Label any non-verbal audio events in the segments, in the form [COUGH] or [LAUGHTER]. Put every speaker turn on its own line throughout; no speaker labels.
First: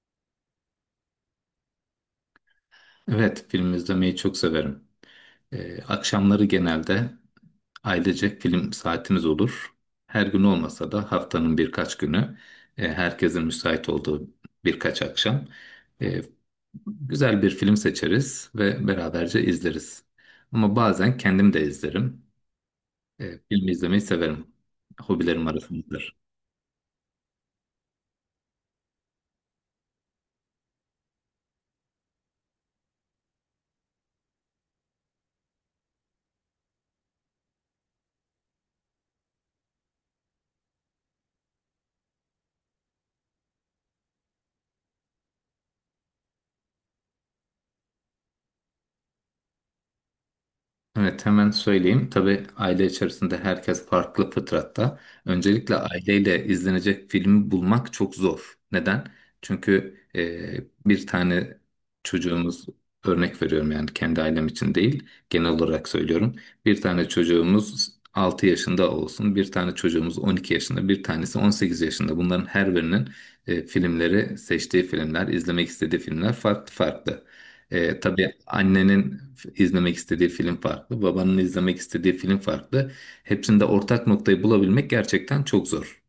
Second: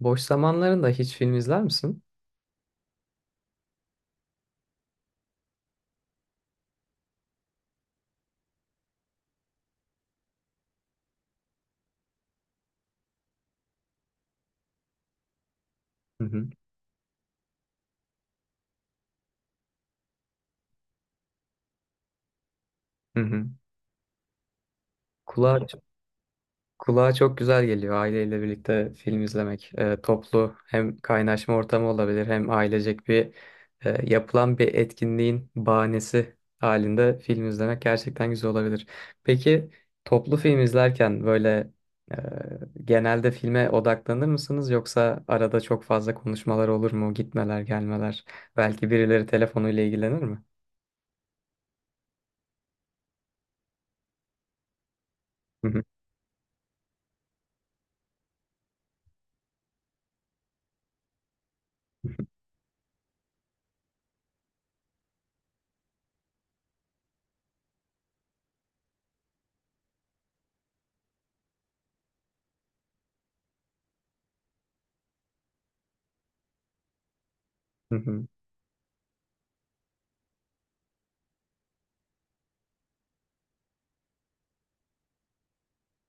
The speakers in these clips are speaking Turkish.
Boş zamanlarında hiç film izler misin?
Evet, film izlemeyi çok severim. Akşamları genelde ailecek film saatimiz olur. Her gün olmasa da haftanın birkaç günü, herkesin müsait olduğu birkaç akşam e,
Hı hı.
güzel bir film seçeriz ve beraberce izleriz. Ama bazen kendim de izlerim.
Hı hı.
Film izlemeyi severim. Hobilerim
Kulağa,
arasındadır.
kulağa çok güzel geliyor aileyle birlikte film izlemek. Toplu hem kaynaşma ortamı olabilir hem ailecek bir yapılan bir etkinliğin bahanesi halinde film izlemek gerçekten güzel olabilir. Peki toplu film izlerken böyle e, genelde filme odaklanır mısınız yoksa arada çok fazla konuşmalar olur mu? Gitmeler, gelmeler. Belki birileri telefonuyla ilgilenir mi?
Evet, hemen söyleyeyim. Tabii aile içerisinde herkes farklı fıtratta.
Hı
Öncelikle
hı.
aileyle izlenecek filmi bulmak çok zor. Neden? Çünkü bir tane çocuğumuz, örnek veriyorum yani kendi ailem için değil, genel olarak söylüyorum. Bir tane çocuğumuz 6 yaşında olsun, bir tane çocuğumuz 12 yaşında, bir tanesi 18 yaşında. Bunların her birinin filmleri, seçtiği filmler, izlemek istediği filmler farklı farklı.
Hı hı.
Tabii annenin izlemek istediği film farklı, babanın izlemek istediği film farklı. Hepsinde ortak noktayı bulabilmek gerçekten çok zor.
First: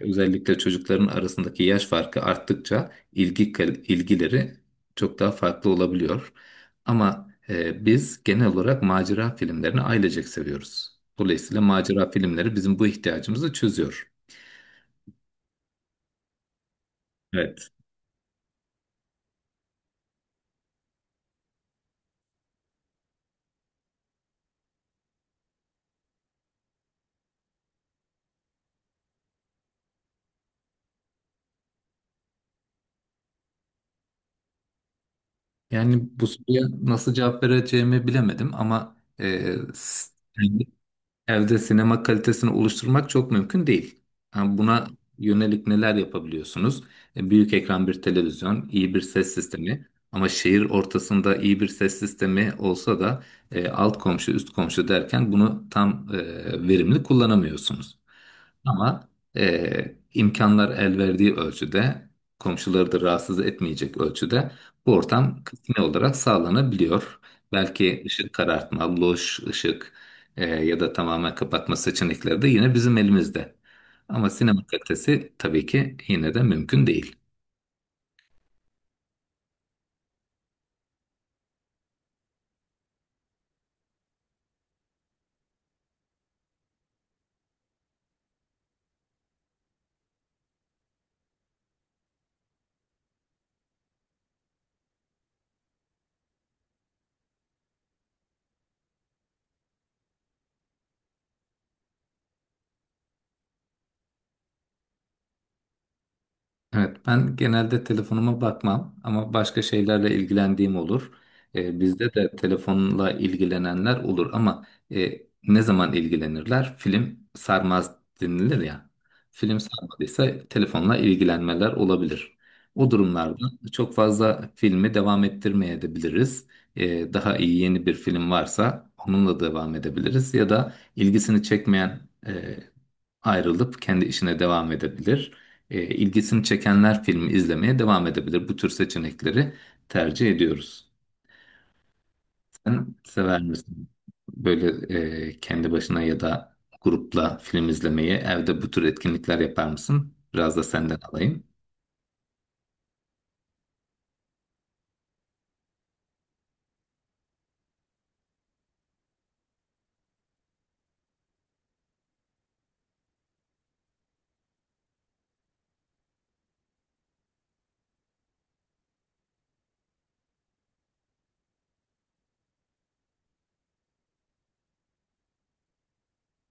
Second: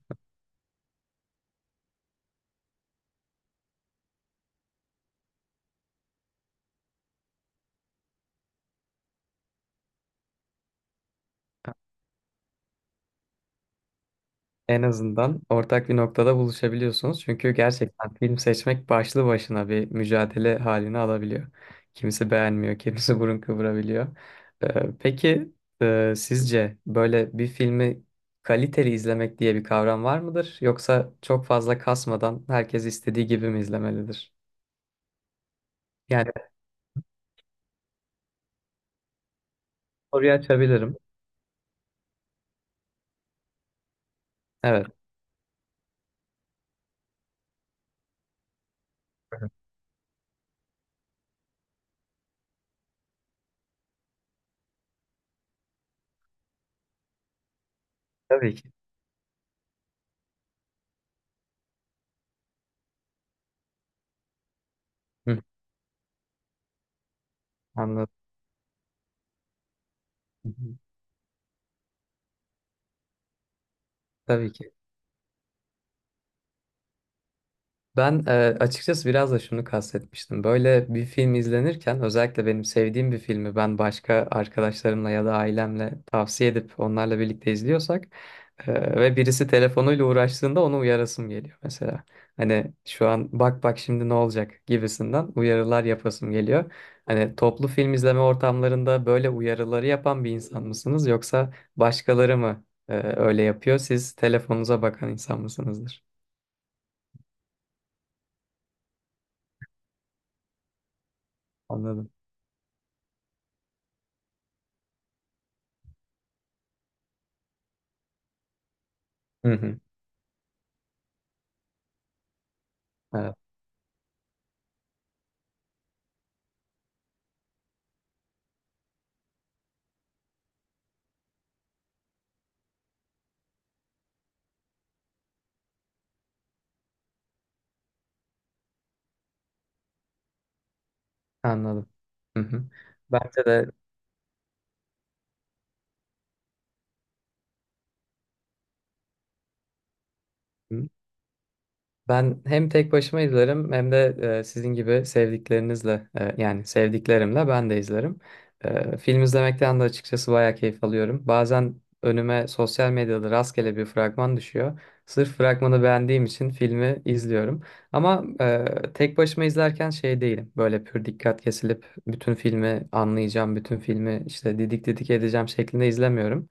Özellikle çocukların arasındaki yaş farkı arttıkça ilgileri çok daha farklı olabiliyor. Ama biz genel olarak macera filmlerini ailecek seviyoruz. Dolayısıyla macera filmleri bizim bu ihtiyacımızı çözüyor.
En azından ortak bir noktada buluşabiliyorsunuz. Çünkü
Evet.
gerçekten film seçmek başlı başına bir mücadele halini alabiliyor. Kimisi beğenmiyor, kimisi [LAUGHS] burun kıvırabiliyor. Peki sizce böyle bir filmi kaliteli izlemek diye bir kavram var mıdır? Yoksa çok fazla kasmadan herkes istediği gibi mi izlemelidir?
Yani bu
Yani
soruya nasıl cevap vereceğimi bilemedim ama
soruyu açabilirim.
evde sinema kalitesini oluşturmak çok mümkün değil. Yani buna
Evet.
yönelik neler yapabiliyorsunuz? E, büyük ekran bir televizyon, iyi bir ses sistemi ama şehir ortasında iyi bir ses sistemi olsa da, alt komşu, üst komşu derken bunu tam verimli kullanamıyorsunuz.
Tabii ki.
Ama imkanlar el verdiği ölçüde, komşuları da rahatsız etmeyecek ölçüde bu
Hı,
ortam kısmi olarak sağlanabiliyor. Belki
anladım.
ışık karartma, loş ışık,
Hı hı.
ya da tamamen kapatma seçenekleri de yine bizim elimizde. Ama
Tabii
sinema
ki.
kalitesi tabii ki yine de mümkün değil.
Ben açıkçası biraz da şunu kastetmiştim. Böyle bir film izlenirken özellikle benim sevdiğim bir filmi ben başka arkadaşlarımla ya da ailemle tavsiye edip onlarla birlikte izliyorsak ve birisi telefonuyla uğraştığında onu uyarasım geliyor mesela. Hani şu an bak şimdi ne olacak gibisinden uyarılar yapasım geliyor. Hani toplu film izleme ortamlarında böyle uyarıları yapan bir insan mısınız yoksa başkaları mı öyle yapıyor? Siz telefonunuza bakan insan mısınızdır?
Evet, ben genelde telefonuma bakmam ama başka şeylerle ilgilendiğim olur.
Anladım.
Bizde de telefonla ilgilenenler olur ama, ne zaman ilgilenirler? Film sarmaz denilir ya.
Hı
Film
hı.
sarmadıysa telefonla ilgilenmeler olabilir. O
Evet.
durumlarda çok fazla filmi devam ettirmeyebiliriz. Daha iyi yeni bir film varsa onunla devam edebiliriz ya da ilgisini çekmeyen ayrılıp kendi işine devam edebilir. E, ilgisini çekenler filmi izlemeye devam edebilir. Bu tür seçenekleri tercih ediyoruz.
Anladım. Hı hı.
Sen sever
Bence de
misin böyle, kendi başına ya da grupla film izlemeyi, evde bu tür etkinlikler yapar mısın? Biraz da senden alayım.
ben hem tek başıma izlerim hem de sizin gibi sevdiklerinizle yani sevdiklerimle ben de izlerim. Film izlemekten de açıkçası bayağı keyif alıyorum. Bazen önüme sosyal medyada rastgele bir fragman düşüyor. Sırf fragmanı beğendiğim için filmi izliyorum. Ama tek başıma izlerken şey değilim. Böyle pür dikkat kesilip bütün filmi anlayacağım, bütün filmi işte didik didik edeceğim şeklinde izlemiyorum.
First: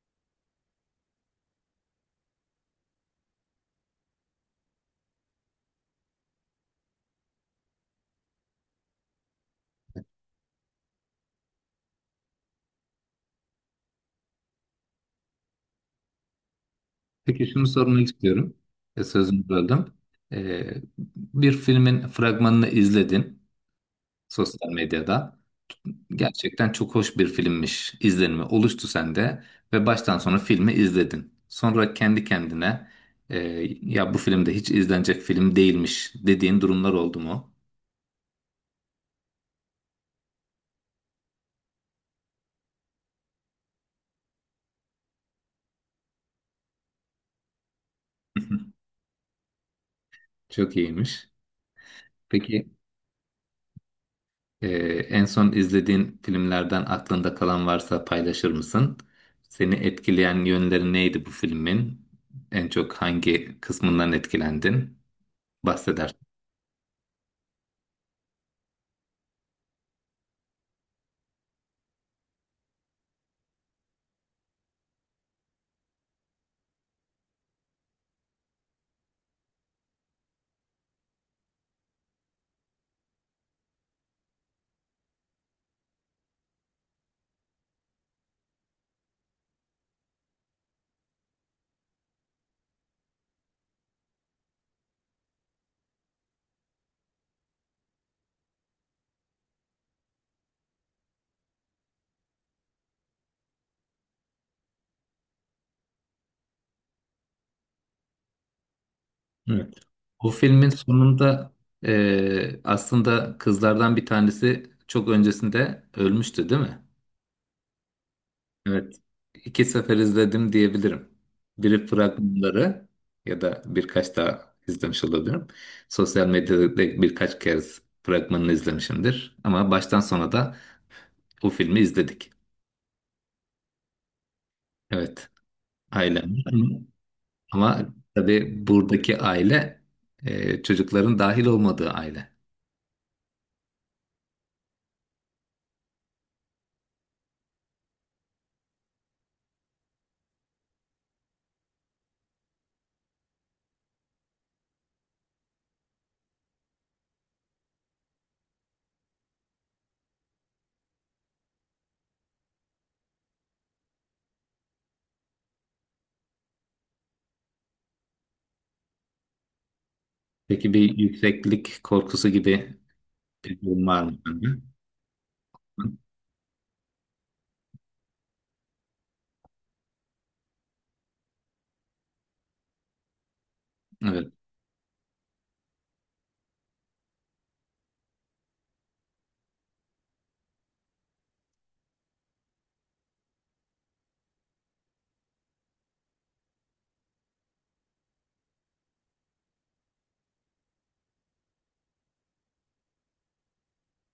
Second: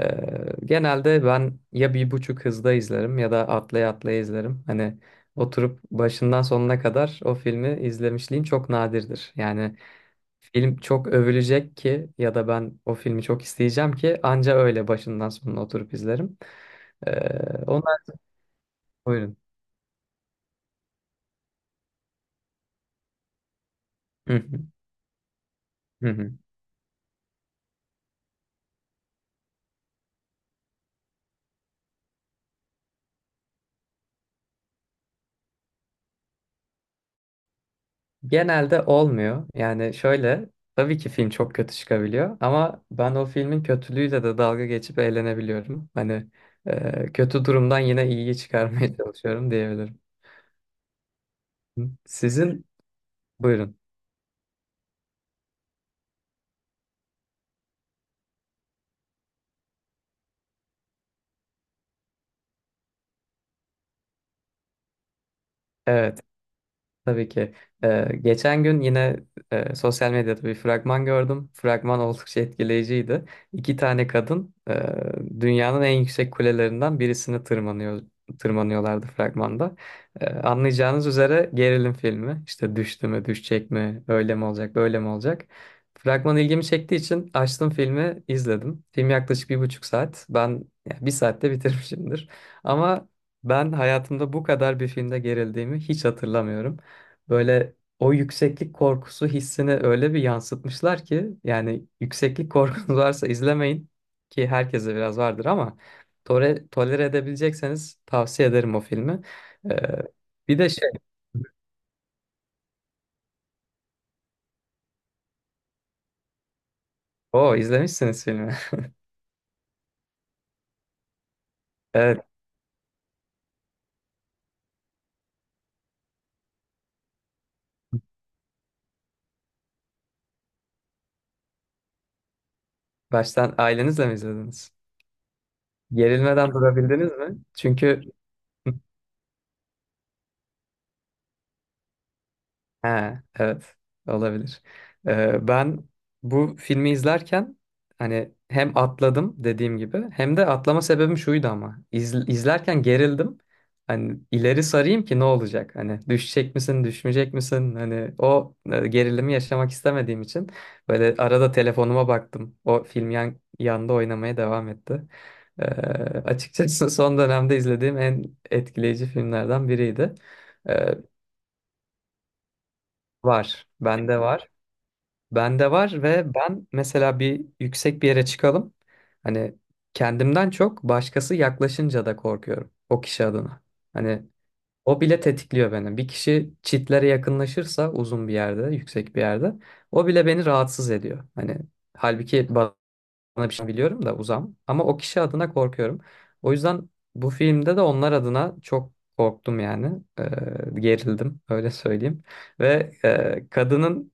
Ee, Genelde ben ya bir buçuk hızda izlerim ya da atlaya atlaya izlerim. Hani oturup başından sonuna kadar o filmi izlemişliğim çok nadirdir. Yani film çok övülecek ki ya da ben o filmi çok isteyeceğim ki anca öyle başından sonuna oturup izlerim.
Peki şunu
Onlar
sormak istiyorum. E,
buyurun.
sözünü böldüm. E, bir filmin fragmanını izledin
Hı hı,
sosyal medyada.
hı hı.
Gerçekten çok hoş bir filmmiş izlenimi oluştu sende ve baştan sona filmi izledin. Sonra kendi kendine e, ya bu filmde hiç izlenecek film değilmiş dediğin durumlar oldu mu?
Genelde olmuyor. Yani şöyle, tabii ki film çok kötü çıkabiliyor ama ben o filmin kötülüğüyle de dalga geçip eğlenebiliyorum. Hani kötü durumdan yine iyiyi
[LAUGHS]
çıkarmaya [LAUGHS] çalışıyorum diyebilirim.
Çok iyiymiş.
Sizin
Peki
buyurun.
e, en son izlediğin filmlerden aklında kalan varsa paylaşır mısın? Seni etkileyen yönleri neydi bu filmin? En çok hangi kısmından etkilendin? Bahseder.
Evet. Tabii ki. Geçen gün yine sosyal medyada bir fragman gördüm. Fragman oldukça etkileyiciydi. İki tane kadın dünyanın en yüksek kulelerinden birisini tırmanıyorlardı fragmanda. Anlayacağınız üzere gerilim filmi. İşte düştü mü, düşecek mi, öyle mi olacak, böyle mi olacak? Fragman ilgimi çektiği için açtım filmi, izledim. Film yaklaşık bir buçuk saat. Ben ya, bir saatte bitirmişimdir. Ama ben hayatımda bu kadar bir filmde gerildiğimi hiç hatırlamıyorum. Böyle o yükseklik korkusu hissini öyle bir yansıtmışlar ki yani yükseklik korkunuz [LAUGHS] varsa izlemeyin ki herkese biraz vardır ama tolere edebilecekseniz tavsiye ederim o filmi. Ee,
O
Bir
filmin
de şey,
sonunda, aslında kızlardan bir tanesi çok öncesinde ölmüştü, değil mi?
o izlemişsiniz filmi. [LAUGHS]
Evet. İki sefer izledim diyebilirim. Biri
Evet,
fragmanları ya da birkaç daha izlemiş olabilirim. Sosyal medyada birkaç kez fragmanını izlemişimdir. Ama baştan sona da o filmi izledik.
baştan ailenizle mi izlediniz?
Evet, ailem.
Gerilmeden durabildiniz mi?
Ama
Çünkü
tabii
[LAUGHS]
buradaki aile, çocukların dahil olmadığı aile.
ha, evet olabilir. Ben bu filmi izlerken hani hem atladım dediğim gibi hem de atlama sebebim şuydu ama izlerken gerildim. Hani ileri sarayım ki ne olacak? Hani düşecek misin, düşmeyecek misin? Hani o gerilimi yaşamak istemediğim için böyle arada telefonuma baktım. O film yanda oynamaya devam etti. Ee, Açıkçası [LAUGHS] son dönemde izlediğim en etkileyici filmlerden biriydi.
Peki
Ee,
bir yükseklik korkusu gibi
Var,
bilgin var
bende
mı sende?
var. Bende
Hı?
var ve ben mesela bir yüksek bir yere çıkalım. Hani kendimden çok başkası yaklaşınca da korkuyorum o kişi adına. Hani
Evet.
o bile tetikliyor beni. Bir kişi çitlere yakınlaşırsa uzun bir yerde, yüksek bir yerde o bile beni rahatsız ediyor. Hani halbuki bana bir şey biliyorum da uzam ama o kişi adına korkuyorum. O yüzden bu filmde de onlar adına çok korktum yani. Gerildim öyle söyleyeyim. Ve kadının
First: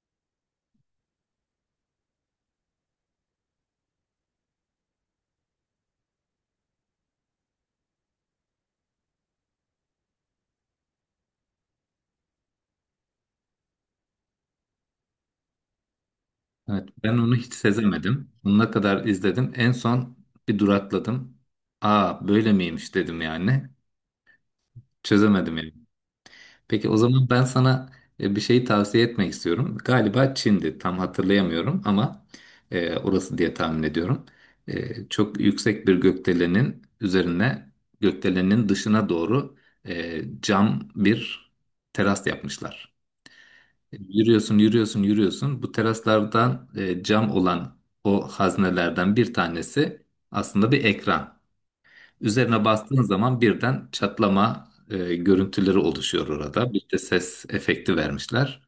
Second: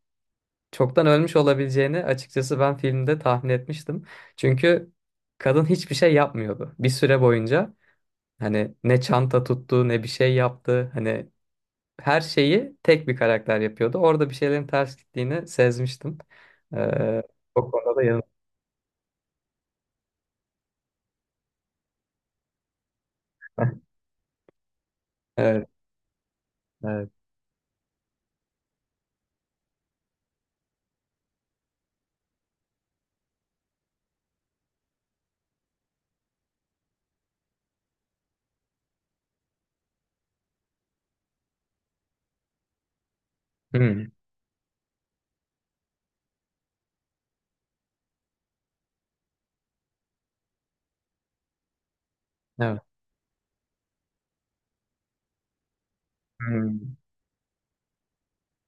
çoktan ölmüş olabileceğini açıkçası ben filmde tahmin etmiştim. Çünkü kadın hiçbir şey yapmıyordu bir süre boyunca. Hani ne çanta tuttu ne bir şey yaptı. Hani her şeyi tek bir karakter yapıyordu. Orada bir şeylerin ters gittiğini sezmiştim.
Evet. Ben
Ee,
onu hiç
O konuda da yanılmadım.
sezemedim. Sonuna kadar izledim. En son bir durakladım. Aa, böyle miymiş dedim yani.
[LAUGHS]
Çözemedim
Evet,
yani. Peki o
evet.
zaman ben sana, bir şeyi tavsiye etmek istiyorum. Galiba Çin'di. Tam hatırlayamıyorum ama, orası diye tahmin ediyorum. E, çok yüksek bir gökdelenin üzerine, gökdelenin dışına doğru, cam bir teras yapmışlar.
Hmm,
Yürüyorsun, yürüyorsun, yürüyorsun. Bu teraslardan, cam olan o haznelerden bir tanesi aslında bir ekran. Üzerine
evet.
bastığın zaman birden çatlama görüntüleri oluşuyor orada. Bir
Hmm,
de ses efekti vermişler.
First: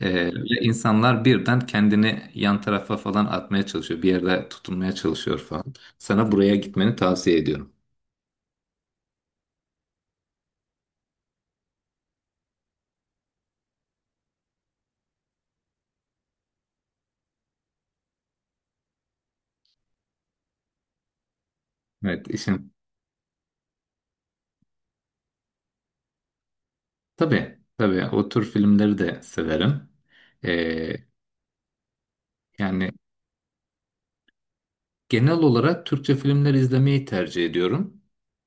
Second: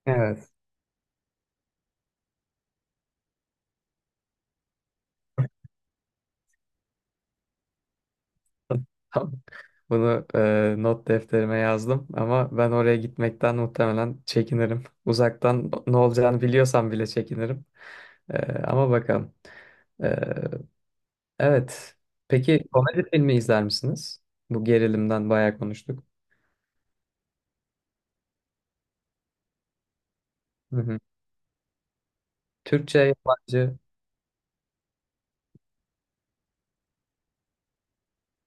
E,
evet.
ve insanlar birden kendini yan tarafa falan atmaya çalışıyor. Bir yerde tutunmaya çalışıyor falan. Sana buraya gitmeni tavsiye ediyorum.
[LAUGHS] Tamam. Bunu not defterime yazdım ama ben oraya gitmekten muhtemelen çekinirim. Uzaktan ne olacağını biliyorsam bile çekinirim. Ee, Ama bakalım. Ee, evet.
Evet,
Peki
işin...
komedi filmi izler misiniz? Bu gerilimden bayağı konuştuk.
Tabii, tabii o tür filmleri de severim.
Hı
E,
hı.
yani...
Türkçe, yabancı.
Genel olarak Türkçe filmler izlemeyi tercih ediyorum.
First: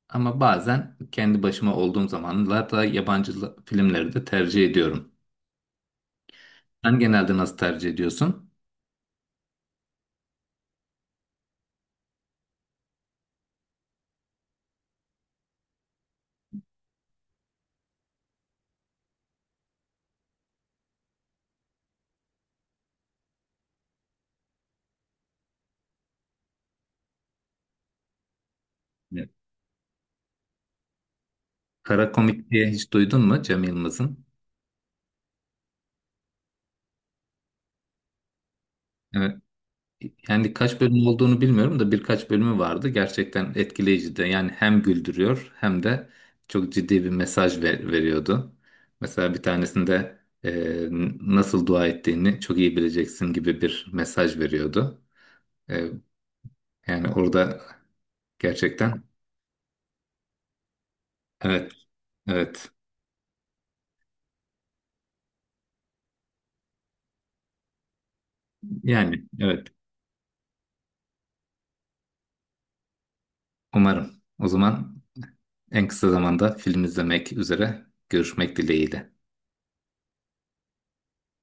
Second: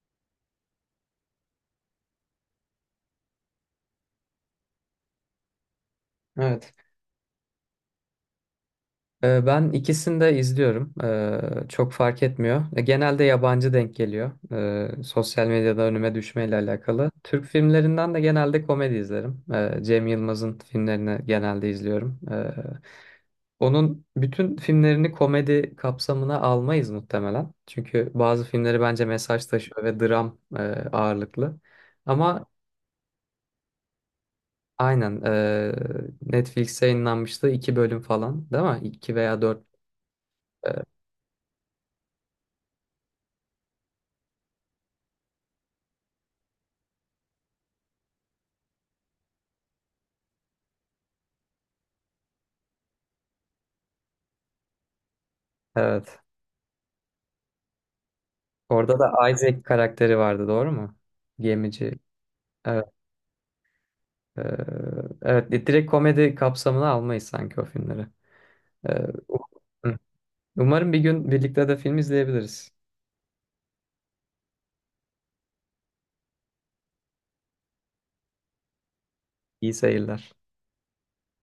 Ama bazen kendi başıma olduğum zamanlarda filmleri de tercih ediyorum.
Evet.
Sen genelde nasıl tercih ediyorsun?
Ben ikisini de izliyorum. Çok fark etmiyor. Genelde yabancı denk geliyor. Sosyal medyada önüme düşmeyle alakalı. Türk filmlerinden de genelde komedi izlerim. Cem Yılmaz'ın filmlerini genelde izliyorum. Onun bütün filmlerini komedi kapsamına almayız muhtemelen. Çünkü bazı filmleri bence
Evet.
mesaj taşıyor ve dram ağırlıklı.
Kara
Ama
Komik diye hiç duydun mu Cem Yılmaz'ın?
aynen Netflix'e yayınlanmıştı iki bölüm falan değil mi? İki
Evet.
veya dört.
Yani kaç
e,
bölüm olduğunu bilmiyorum da birkaç bölümü vardı. Gerçekten etkileyici de. Yani hem güldürüyor hem de çok ciddi bir mesaj veriyordu. Mesela bir tanesinde e, nasıl dua ettiğini çok iyi bileceksin gibi bir mesaj veriyordu. E,
evet.
Yani orada
Orada
gerçekten
da Isaac karakteri vardı doğru mu?
evet,
Gemici.
evet.
Evet. e, evet direkt komedi kapsamına almayız sanki o filmleri. E,
Yani
u-
evet.
Hı. Umarım bir gün birlikte de film izleyebiliriz.
Umarım. O zaman en kısa zamanda film izlemek üzere görüşmek dileğiyle.
İyi seyirler.